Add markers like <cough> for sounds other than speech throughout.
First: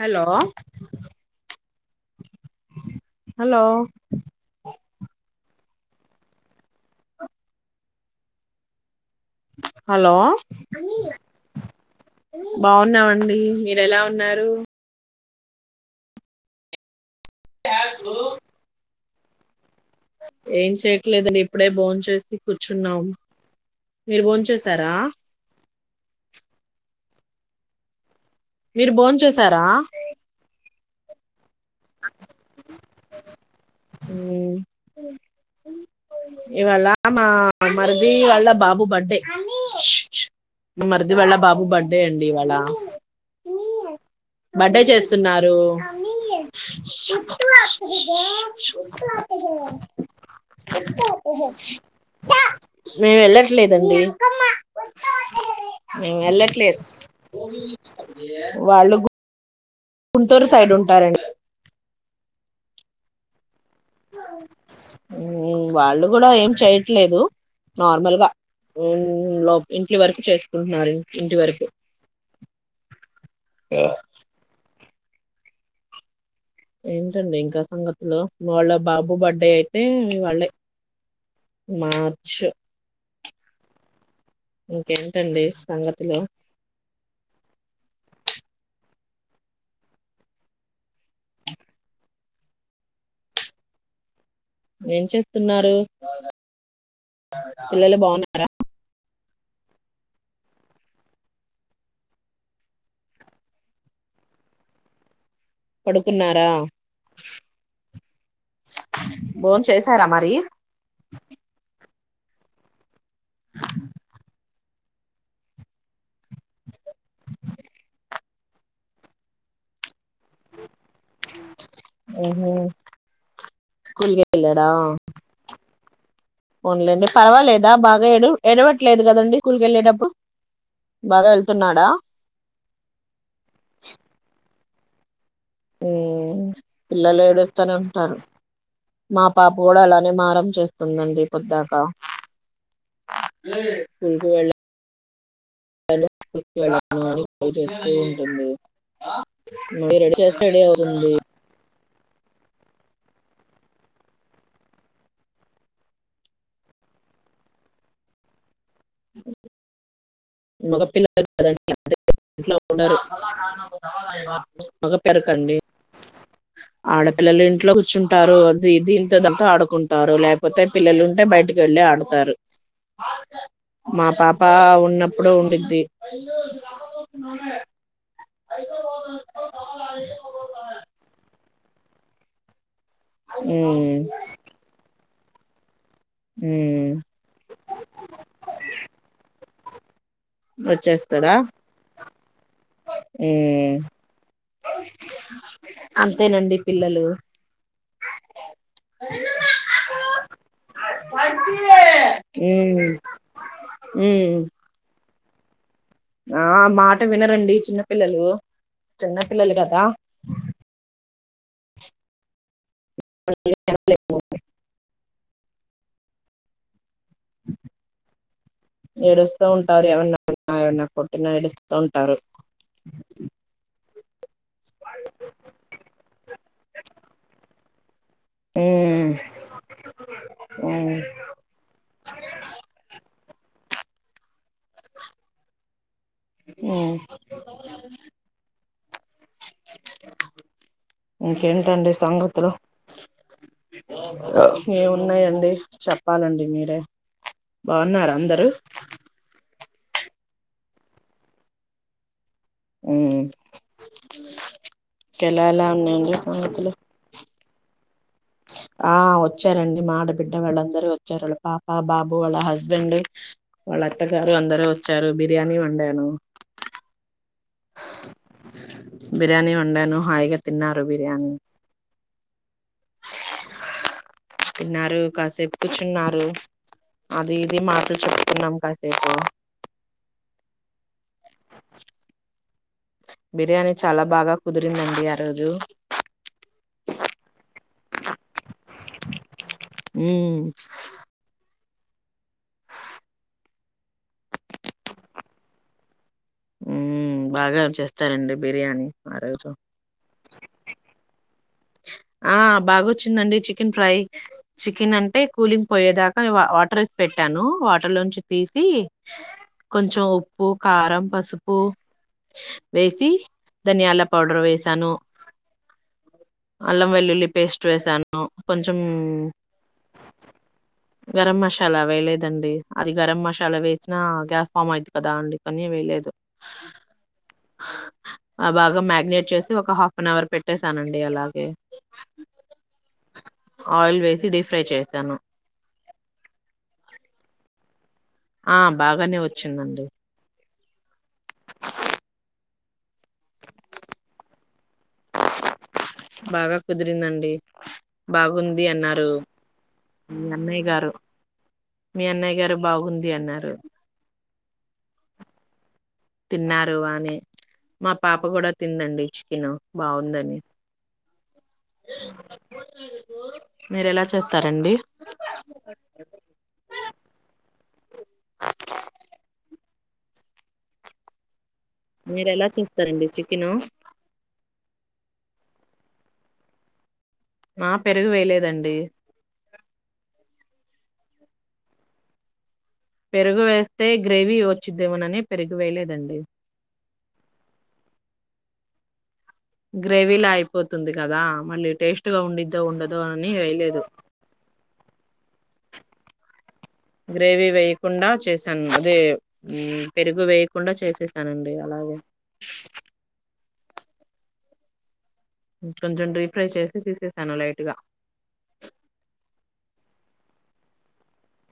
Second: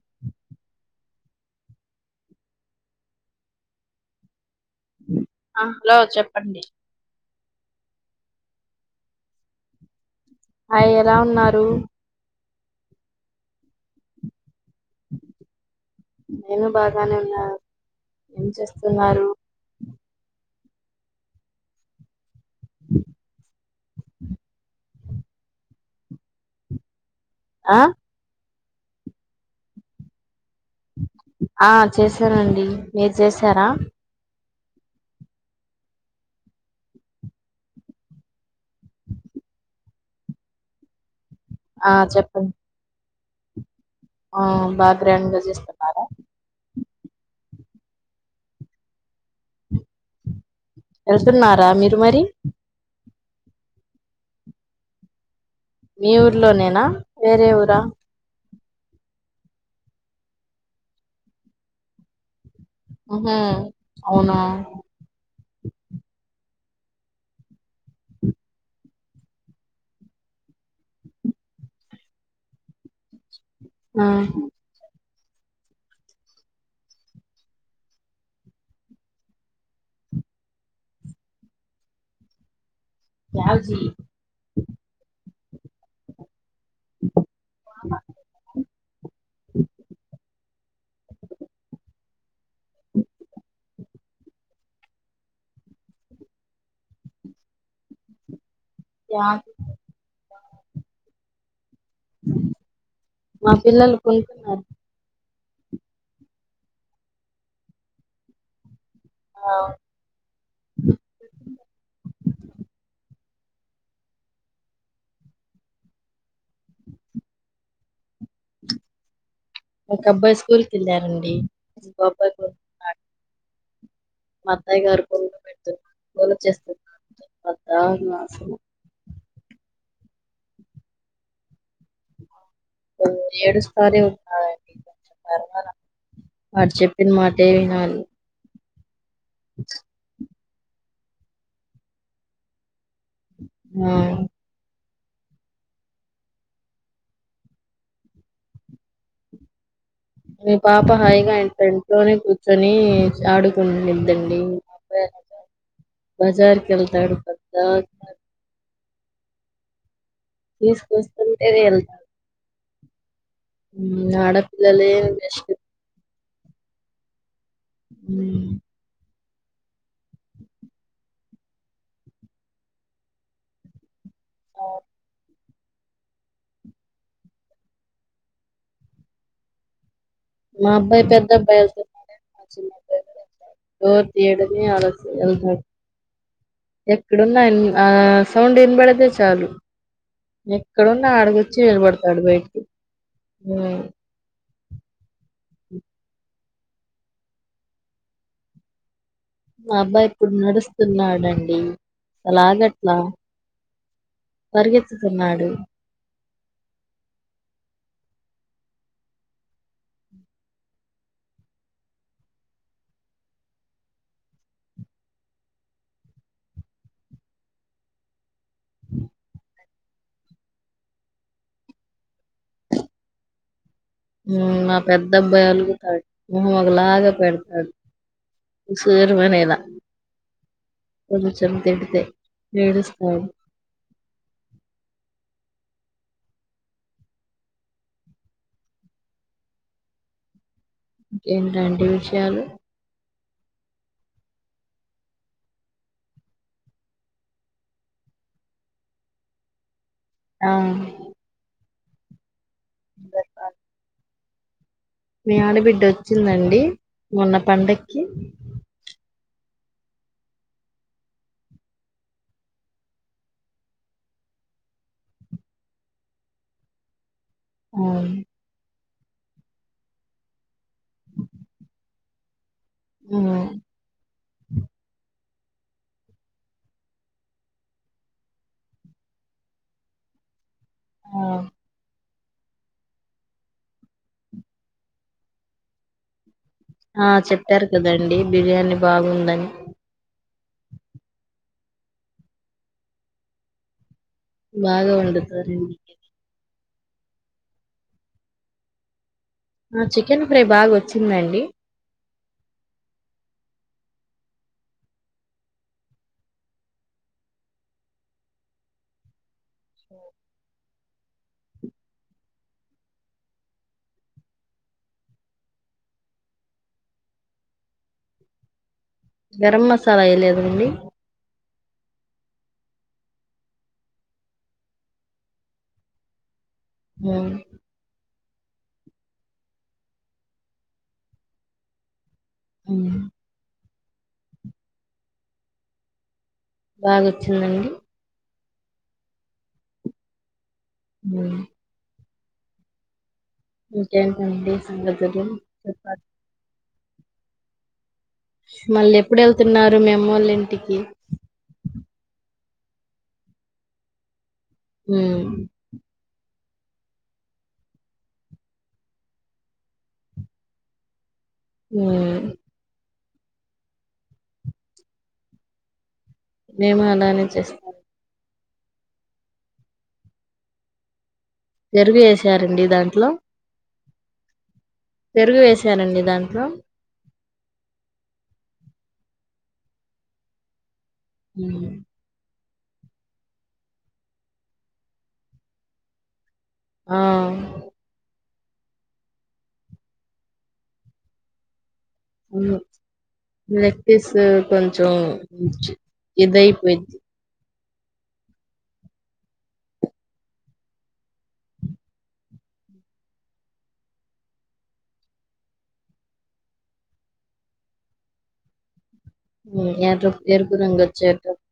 Hello, hello. ఆ hello చెప్పండి. Hello ఆ ఎలా ఉన్నారు బాగున్నామండీ, మీరు ఎలా ఉన్నారు. నేనూ బా నే ఉన్నా. ఏం చేస్తు తున్నారూ ఏం చేయట్లేదండి ఇప్పుడే బోన్ చేసి కూర్చున్నాం. మీరు బోన్ చేసారా. ఆ మీరు బోన్ చేసారా ఆ చేశానండి. మీర్ జేస్ తరా ఇవాళా మా మరిదీ వాళ్ళ బాబు బర్డే. మా మరిది ర్ది వాళ్ళ బాబు ఆ బర్త్డే అండి చెప్పండి ఇవాళా ఆ బర్డే బాగా గ్రాండ్ గా చేస్తున్నారూ చేస్తున్నారా చుట్టూ అక్కడకే చుట్టూ అక్కడే వెళ్తున్నారా మీరు మరి మేము వెళ్ళట్లేదండి. మీ మేము వెళ్ళట్లేదు ఊర్లోనేనా వేరే ఊరా వాళ్ళు గుంటూరు సైడ్ ఉంటారండి ఆహా మ్మ్ వాళ్ళు గూడా ఏం చేయ ట్లేదు నార్మల్గా. ఇంటి వరకు చేసుకుంటున్నారు. ఇంటి వరకు ఆ ఏంటండి ఇంకా సంగతులు వాళ్ళ బాబు బర్త్డే అయితే వాళ్ళే మార్చ్. టాక్సీ ఇంకేంటండి సంగతులు <inaudible> <inaudible> ఏం చేత్తున్నారు పిల్లలు బావున్నారా <unintelligible> మా పిల్లలు కొంటున్నారు పడుకున్నారా ఆ బోన్ చేశారా మరి <inaudible> <inaudible> <inaudible> ఒక అబ్బాయి స్కూల్కి వెళ్ళారండి ఇంకో అబ్బాయి ఊహూ పడుకున్నాడు స్కూల్ గె వెళ్ళాడా <inaudible> ఫోన్ లెండి పర్వాలేదా బాగా ఎడు చేస్తున్నారు ఎడవట్లేదు గదండి స్కూల్ గెళ్ళటప్పుడు బాగా వెల్ ఏడుస్తానే ఉన్నాడండి ఉ చెప్పిన పిల్లలు మాటే ఏడుస్తనే వినాలి ఉంటారు మా పాప గూడా అలానే మారం చేస్తుందండి పొద్దాక ఆ ఇంకా వెళ్ల <unintelligible> అని చేస్తూ ఉంటుంది మళ్ళీ రెడీ చేస్తే మీ రెడీ పాప అవుతుంది హాయ్ గ ఎల్తాది లోనే కూర్చొని ఆడుకునిద్దండి బజార్ వెళ్తాడు పెద్ద ఊ మగ పిల్లలు తీసుకొస్తుంటేనే కదండి వెళ్తాడు ఇంట్లో ఉండరు మ్మ్ ఉ ఆడపిల్లలే మగ బెస్ట్ పెరకండి ఆడపిల్లలేంటి ఇంట్లో కూర్చుంటారు మ్మ్ అదిది పెద్దలతో ఆడుకుంటారు లేకపోతే పిల్లలు ఉంటే బయటికి వెళ్ళి ఆడతారు మా పాప ఉన్నప్పుడు ఉండిద్ది మా అబ్బాయి పెద్ద <inaudible> ఉమ్ డోర్ తీయడమే ఆలస్యం స <unintelligible> ఉమ్ ఎక్కడున్నా ఆయన్ ఆ సౌండ్ వినబడితే చాలు ఎక్కడున్నా వచ్చేస్తాడా ఆడగొచ్చి నిలబడతాడు బయటికి. ఊ ఉమ్ అంతేనండి పిల్లలు మా అబ్బాయి ఇప్పుడు నడుస్తున్నాడండి ఉమ్ అసలాగట్లా ఉమ్ పరిగెత్తు తున్నాడు ఆ మాట వినరండి చిన్నపిల్లలు చిన్నపిల్లలు కదా వద్దులే టాబ్లెట్ ఏడుస్తా ఉం <unintelligible> నడుస్తుంటారు హ్మ్ మా పెద్ద అబ్బాయి అలుగుతాడు మొహం ఒకలాగ పెడతాడు ఉమ్ ఉసూరునేలా ఉమ్ కొంచెం తిడితే ఏడుస్తాడు హ్మ్ ఇంకేంటండి సంగతులు ఏమున్నాయండి చెప్పాలండి మీరే బావున్నారా అందరూ ఆ హ్మ్ అ మీ ఆడ బిడ్డ వచ్చిందండి మొన్న పండగక్ ఆ వ వచ్చారండి మా ఆడబిడ్డ వాళ్ళందరూ వచ్చారు వాళ్ళ పాప బాబు వాళ్ళ హస్బెండ్ వాళ్ళ అత్తగారు అందరూ వచ్చారు బిర్యానీ వండాను అవును బిర్యానీ వండాను హాయిగా తిన్నారు బిర్యానీ ఉమ్, తిన్నారు కాసేపు కూచున్నారు అది ఇది మాటలు చెప్పుకున్నాం కాసేపు ఆ బిర్యానీ చాలా బాగా కుదిరిందండి ఆ రోజు ఆ చెప్పారు కదండి బిర్యానీ బాగుందని ఉమ్ బాగా వండుతారు మీరు హ్మ్ బాగా చేస్తారండి బిర్యానీ ఆ రోజు ఆ చికెన్ ఫ్రై బాగా వచ్చిందండి ఆ బాగొచ్చిందండి చికెన్ ఫ్రై చికెన్ అంటే కూలింగ్ పోయేదాకా వాటర్ పెట్టాను వాటర్లోంచి తీసి కొంచెం ఉప్పు కారం పసుపు వేసి ధనియాల పౌడర్ వేసాను. అల్లం వెల్లుల్లి పేస్ట్ వేసాను కొంచం గరం మసాల ఎయలేదండి అలా వేయలేదండి అది గరం మసాలా వేసినా గ్యాస్ ఫామ్ అయిద్ది కదా అందుకని వేయలేదు. హ్మ్ ఆ బాగా మ్యాగినేట్ చేసి ఒక హాఫ్ అన్ అవర్ పెట్టేసానండి అలా ఓకే ఉమ్ ఆయిల్ వేసి డీప్ ఫ్రై చేశాను బాగోచ్చిందండి ఆ బాగానే వచ్చిందండి మ్ ఇంకేంటండి సంగతులు చెప్పాలి బాగా కుదిరిందండి బాగుంది మళ్ళీ అన్నారు ఎప్పుడు వెళ్తున్నారు అమ్మోళ్ళ మీ అన్నయ్య ఇంటికి గారు మీ అన్నయ్య గారు బాగుంది అన్నారు ఉమ్ తిన్నారు బానే మా పాప కూడా తిందండి చికిను బాగుందని మ్ మీరు ఎలా చేస్తారండి మేము అలానే చేస్తాం పెరుగు మీరు ఎలా వేసారండి చేస్తారండి దాంట్లో చికెను పెరుగు వేశారండి దాంట్లో ఆ పెరుగు వేయలేదండి మ్ పెరుగు వేస్తే గ్రేవీ వచ్చిద్దేమోనని పెరుగువేయలేదండి ఆ గ్రేవీలా అయిపోతుంది కదా మళ్ళీ టేస్ట్ గా మ్ ఉండిద్దో ఉండదో అని లెగ్ వేయలేదు పీస్ కొంచం ఇదైపోద్ది కుండా చేశాను అదే మ్ పెరుగు వేయకుండా చేసేసానండి అలాగే కొంచెం డీప్ ఫ్రై చేసి తీసేసాను లైట్ గా ఏ ఎరుపు రంగు వచ్చేవరకు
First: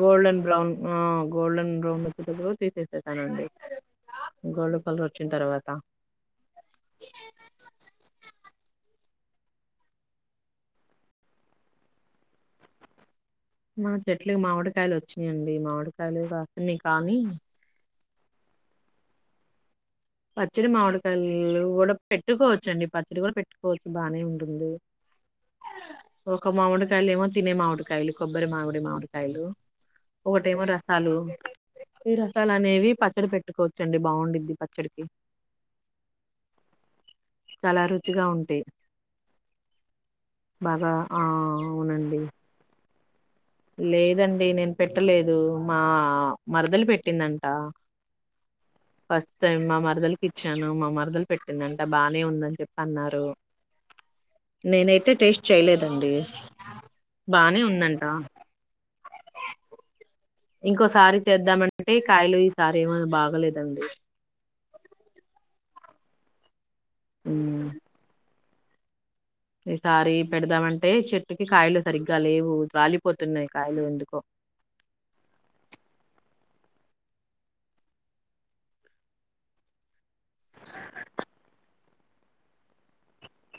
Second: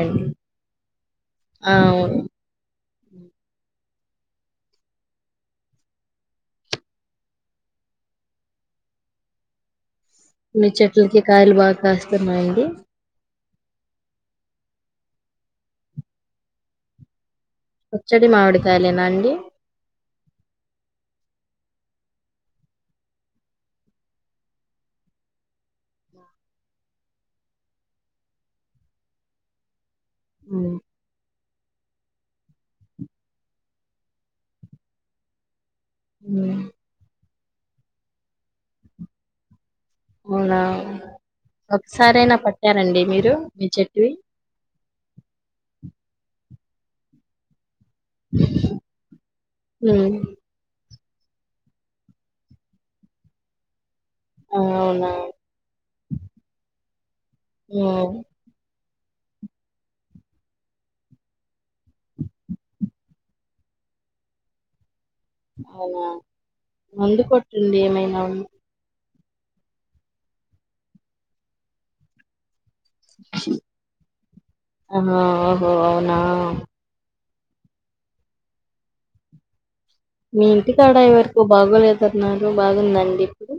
గోల్డెన్ బ్రౌన్ గోల్డెన్ ఆ బ్రౌన్ అవును వచ్చేటగ్గర తీసేసేస్తానండి గోల్డ్ కలర్ వచ్చిన తర్వాత మీ చెట్లకి కాయలు బాగా కాస్తున్నాయండి మా చెట్లకి మామిడికాయలు వచ్చినాయండి మామిడికాయలు కాస్తున్నాయి కానీ పచ్చడి మామిడి కాయాలేనా అండి పచ్చడి మామిడికాయలు కూడా పెట్టుకోవచ్చండి పచ్చడి కూడా పెట్టుకోవచ్చు బానే ఉంటుంది ఒక మామిడికాయలు ఏమో తినే మామిడికాయలు కొబ్బరి మామిడి మామిడికాయలు. ఒకటెమో హ్మ్ రసాలు ఈ రసాలు అనేవి పచ్చడి పెట్టుకోవచ్చండి బాగుండిద్ది ప చ్చడికి మ్ చాలా రుచిగా ఉంటి అవునా అవునండి ఒకసారైనా పట్టారండి మీరు మీ చెట్టువి? లేదండి నేను పెట్టలేదు మా ఆ మరదలు పెట్టిందంట ఫస్ట్ టైమ్ మా హ్మ్. మరదలకి ఇచ్చాను మా మరద మొదలు పెట్టిందంట బాగానే ఉందని చెప్పి అన్నారు. ఆ! అవునా! నేనైతే టేస్ట్ చేయలేదండి బానే ఉందంట. హ్మ్. ఇంకోసారి చేద్దామంటే కాయలు ఈసారి ఏమ బాగలేదండి. అనా మందు ఉమ్ కొట్టండి ఏమైనా ఉ ఈసారి పెడదామంటే చెట్టుకి కాయలు సరిగ్గా లేవు. రాలిపోతున్నాయి కాయలు ఎందుకో ఆహో అవునా మీ ఇంటికాడాయ వరకు బాగోలేతున్నారు బాగుందండి ఇప్పుడు.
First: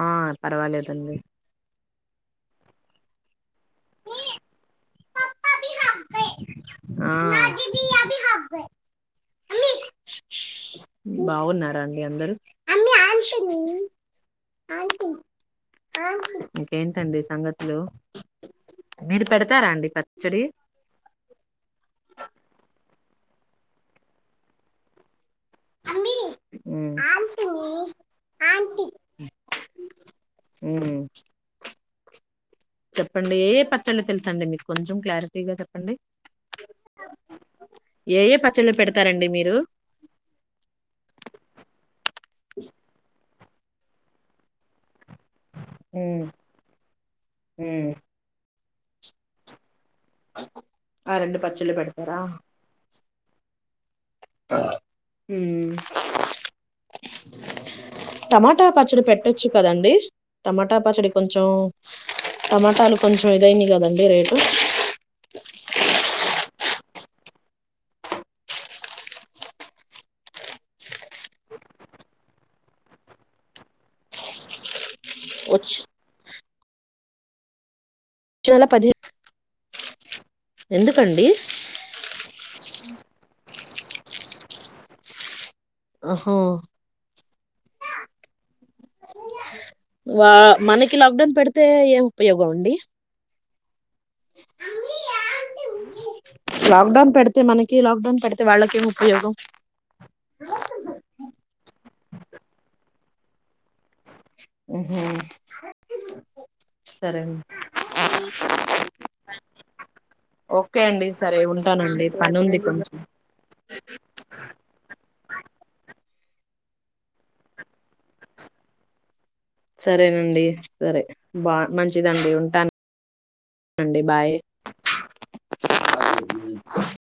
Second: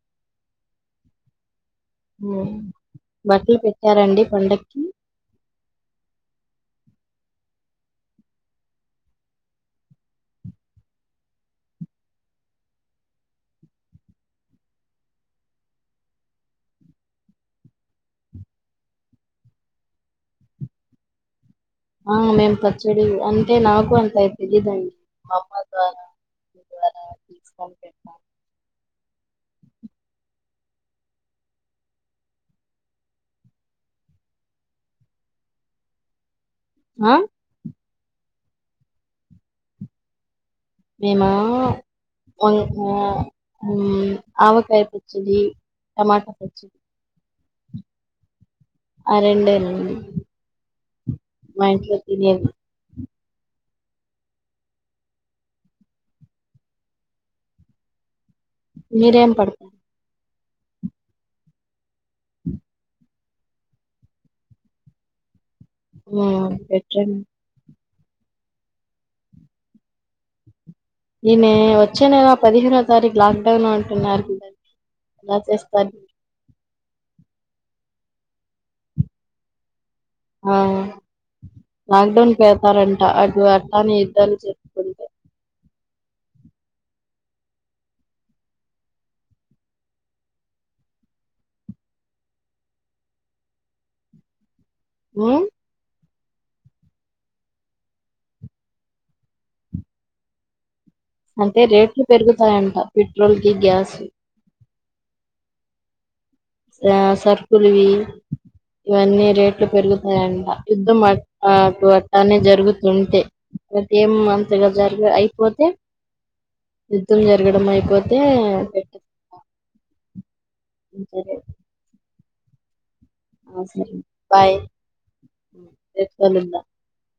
ఆ పర్వాలేదండి బట్టలు పెట్టారండి పండకి. <unintelligible> బాగున్నారా అండి అందరు ఇంకేంటండి సంగతులు మీరు పెడతారా అండి పచ్చడి ఆ మేం పచ్చడి అంటే నాకు అంత తెలీదండి. అమ్మ ద్వారా అమ్మి మీ ఉమ్, ద్వారా తీసుకొని పెట్టను అ చెప్పండి ఏ పచ్చళ్ళు తెలుసండి మీకు కొంచెం క్లారిటీగా చెప్పండి. ఆ ఏ ఏ పచ్చళ్ళ పెడతారండి మీరు మేమా ఆవకా పెడ చ్చది టమాటా పచ్చది హ ఆ రెండి రండి ఆ రెండు పచ్చళ్ళు పెడతారా తినేవి అ టమాటా పచ్చడి మీరేం పెట్టొచ్చు పడతారు కదండి టమాటా పచ్చడి కొంచెం టమాటాలు కొంచెం ఇదైంది కదండి రేటు ఆ పెటన్నా ఈయన వచ్చే నెల పదిహేనో తారీఖు లాక్డౌన్ అంటున్నారు అ చేస్త వచ్చి చాల పది ఆ లాక్డౌన్ చేతారంట అటు అర్థాన్ని యుద్ధాలు చెప్పుకుంటే. హో వా మనకి లాక్డౌన్ పెడితే ఏం ఉపయోగం అండి. ఉ లాక్డౌన్ పెడితే మనకి లాక్డౌన్ పెడితే వాళ్ళకేం ఉపయోగం అంటే రేట్లు పెరుగుతాయంట పెట్రోల్ కి గ్యాస్ ఉ ఆ సరుకులువి ఇవన్నీ రేట్లు పెరుగుతాయన్న ఓకే యుద్ధం అండి అ సరే అటు ఉంటానండి పని అట్టానే ఉంది కొంచెం జరుగుతుంటే అ ఏం అంతగా జరి అయిపోతే యుద్ధం జరగడం అయిపోతే సరేనండి సరే బా మంచి దండి ఉంటాను బాయ్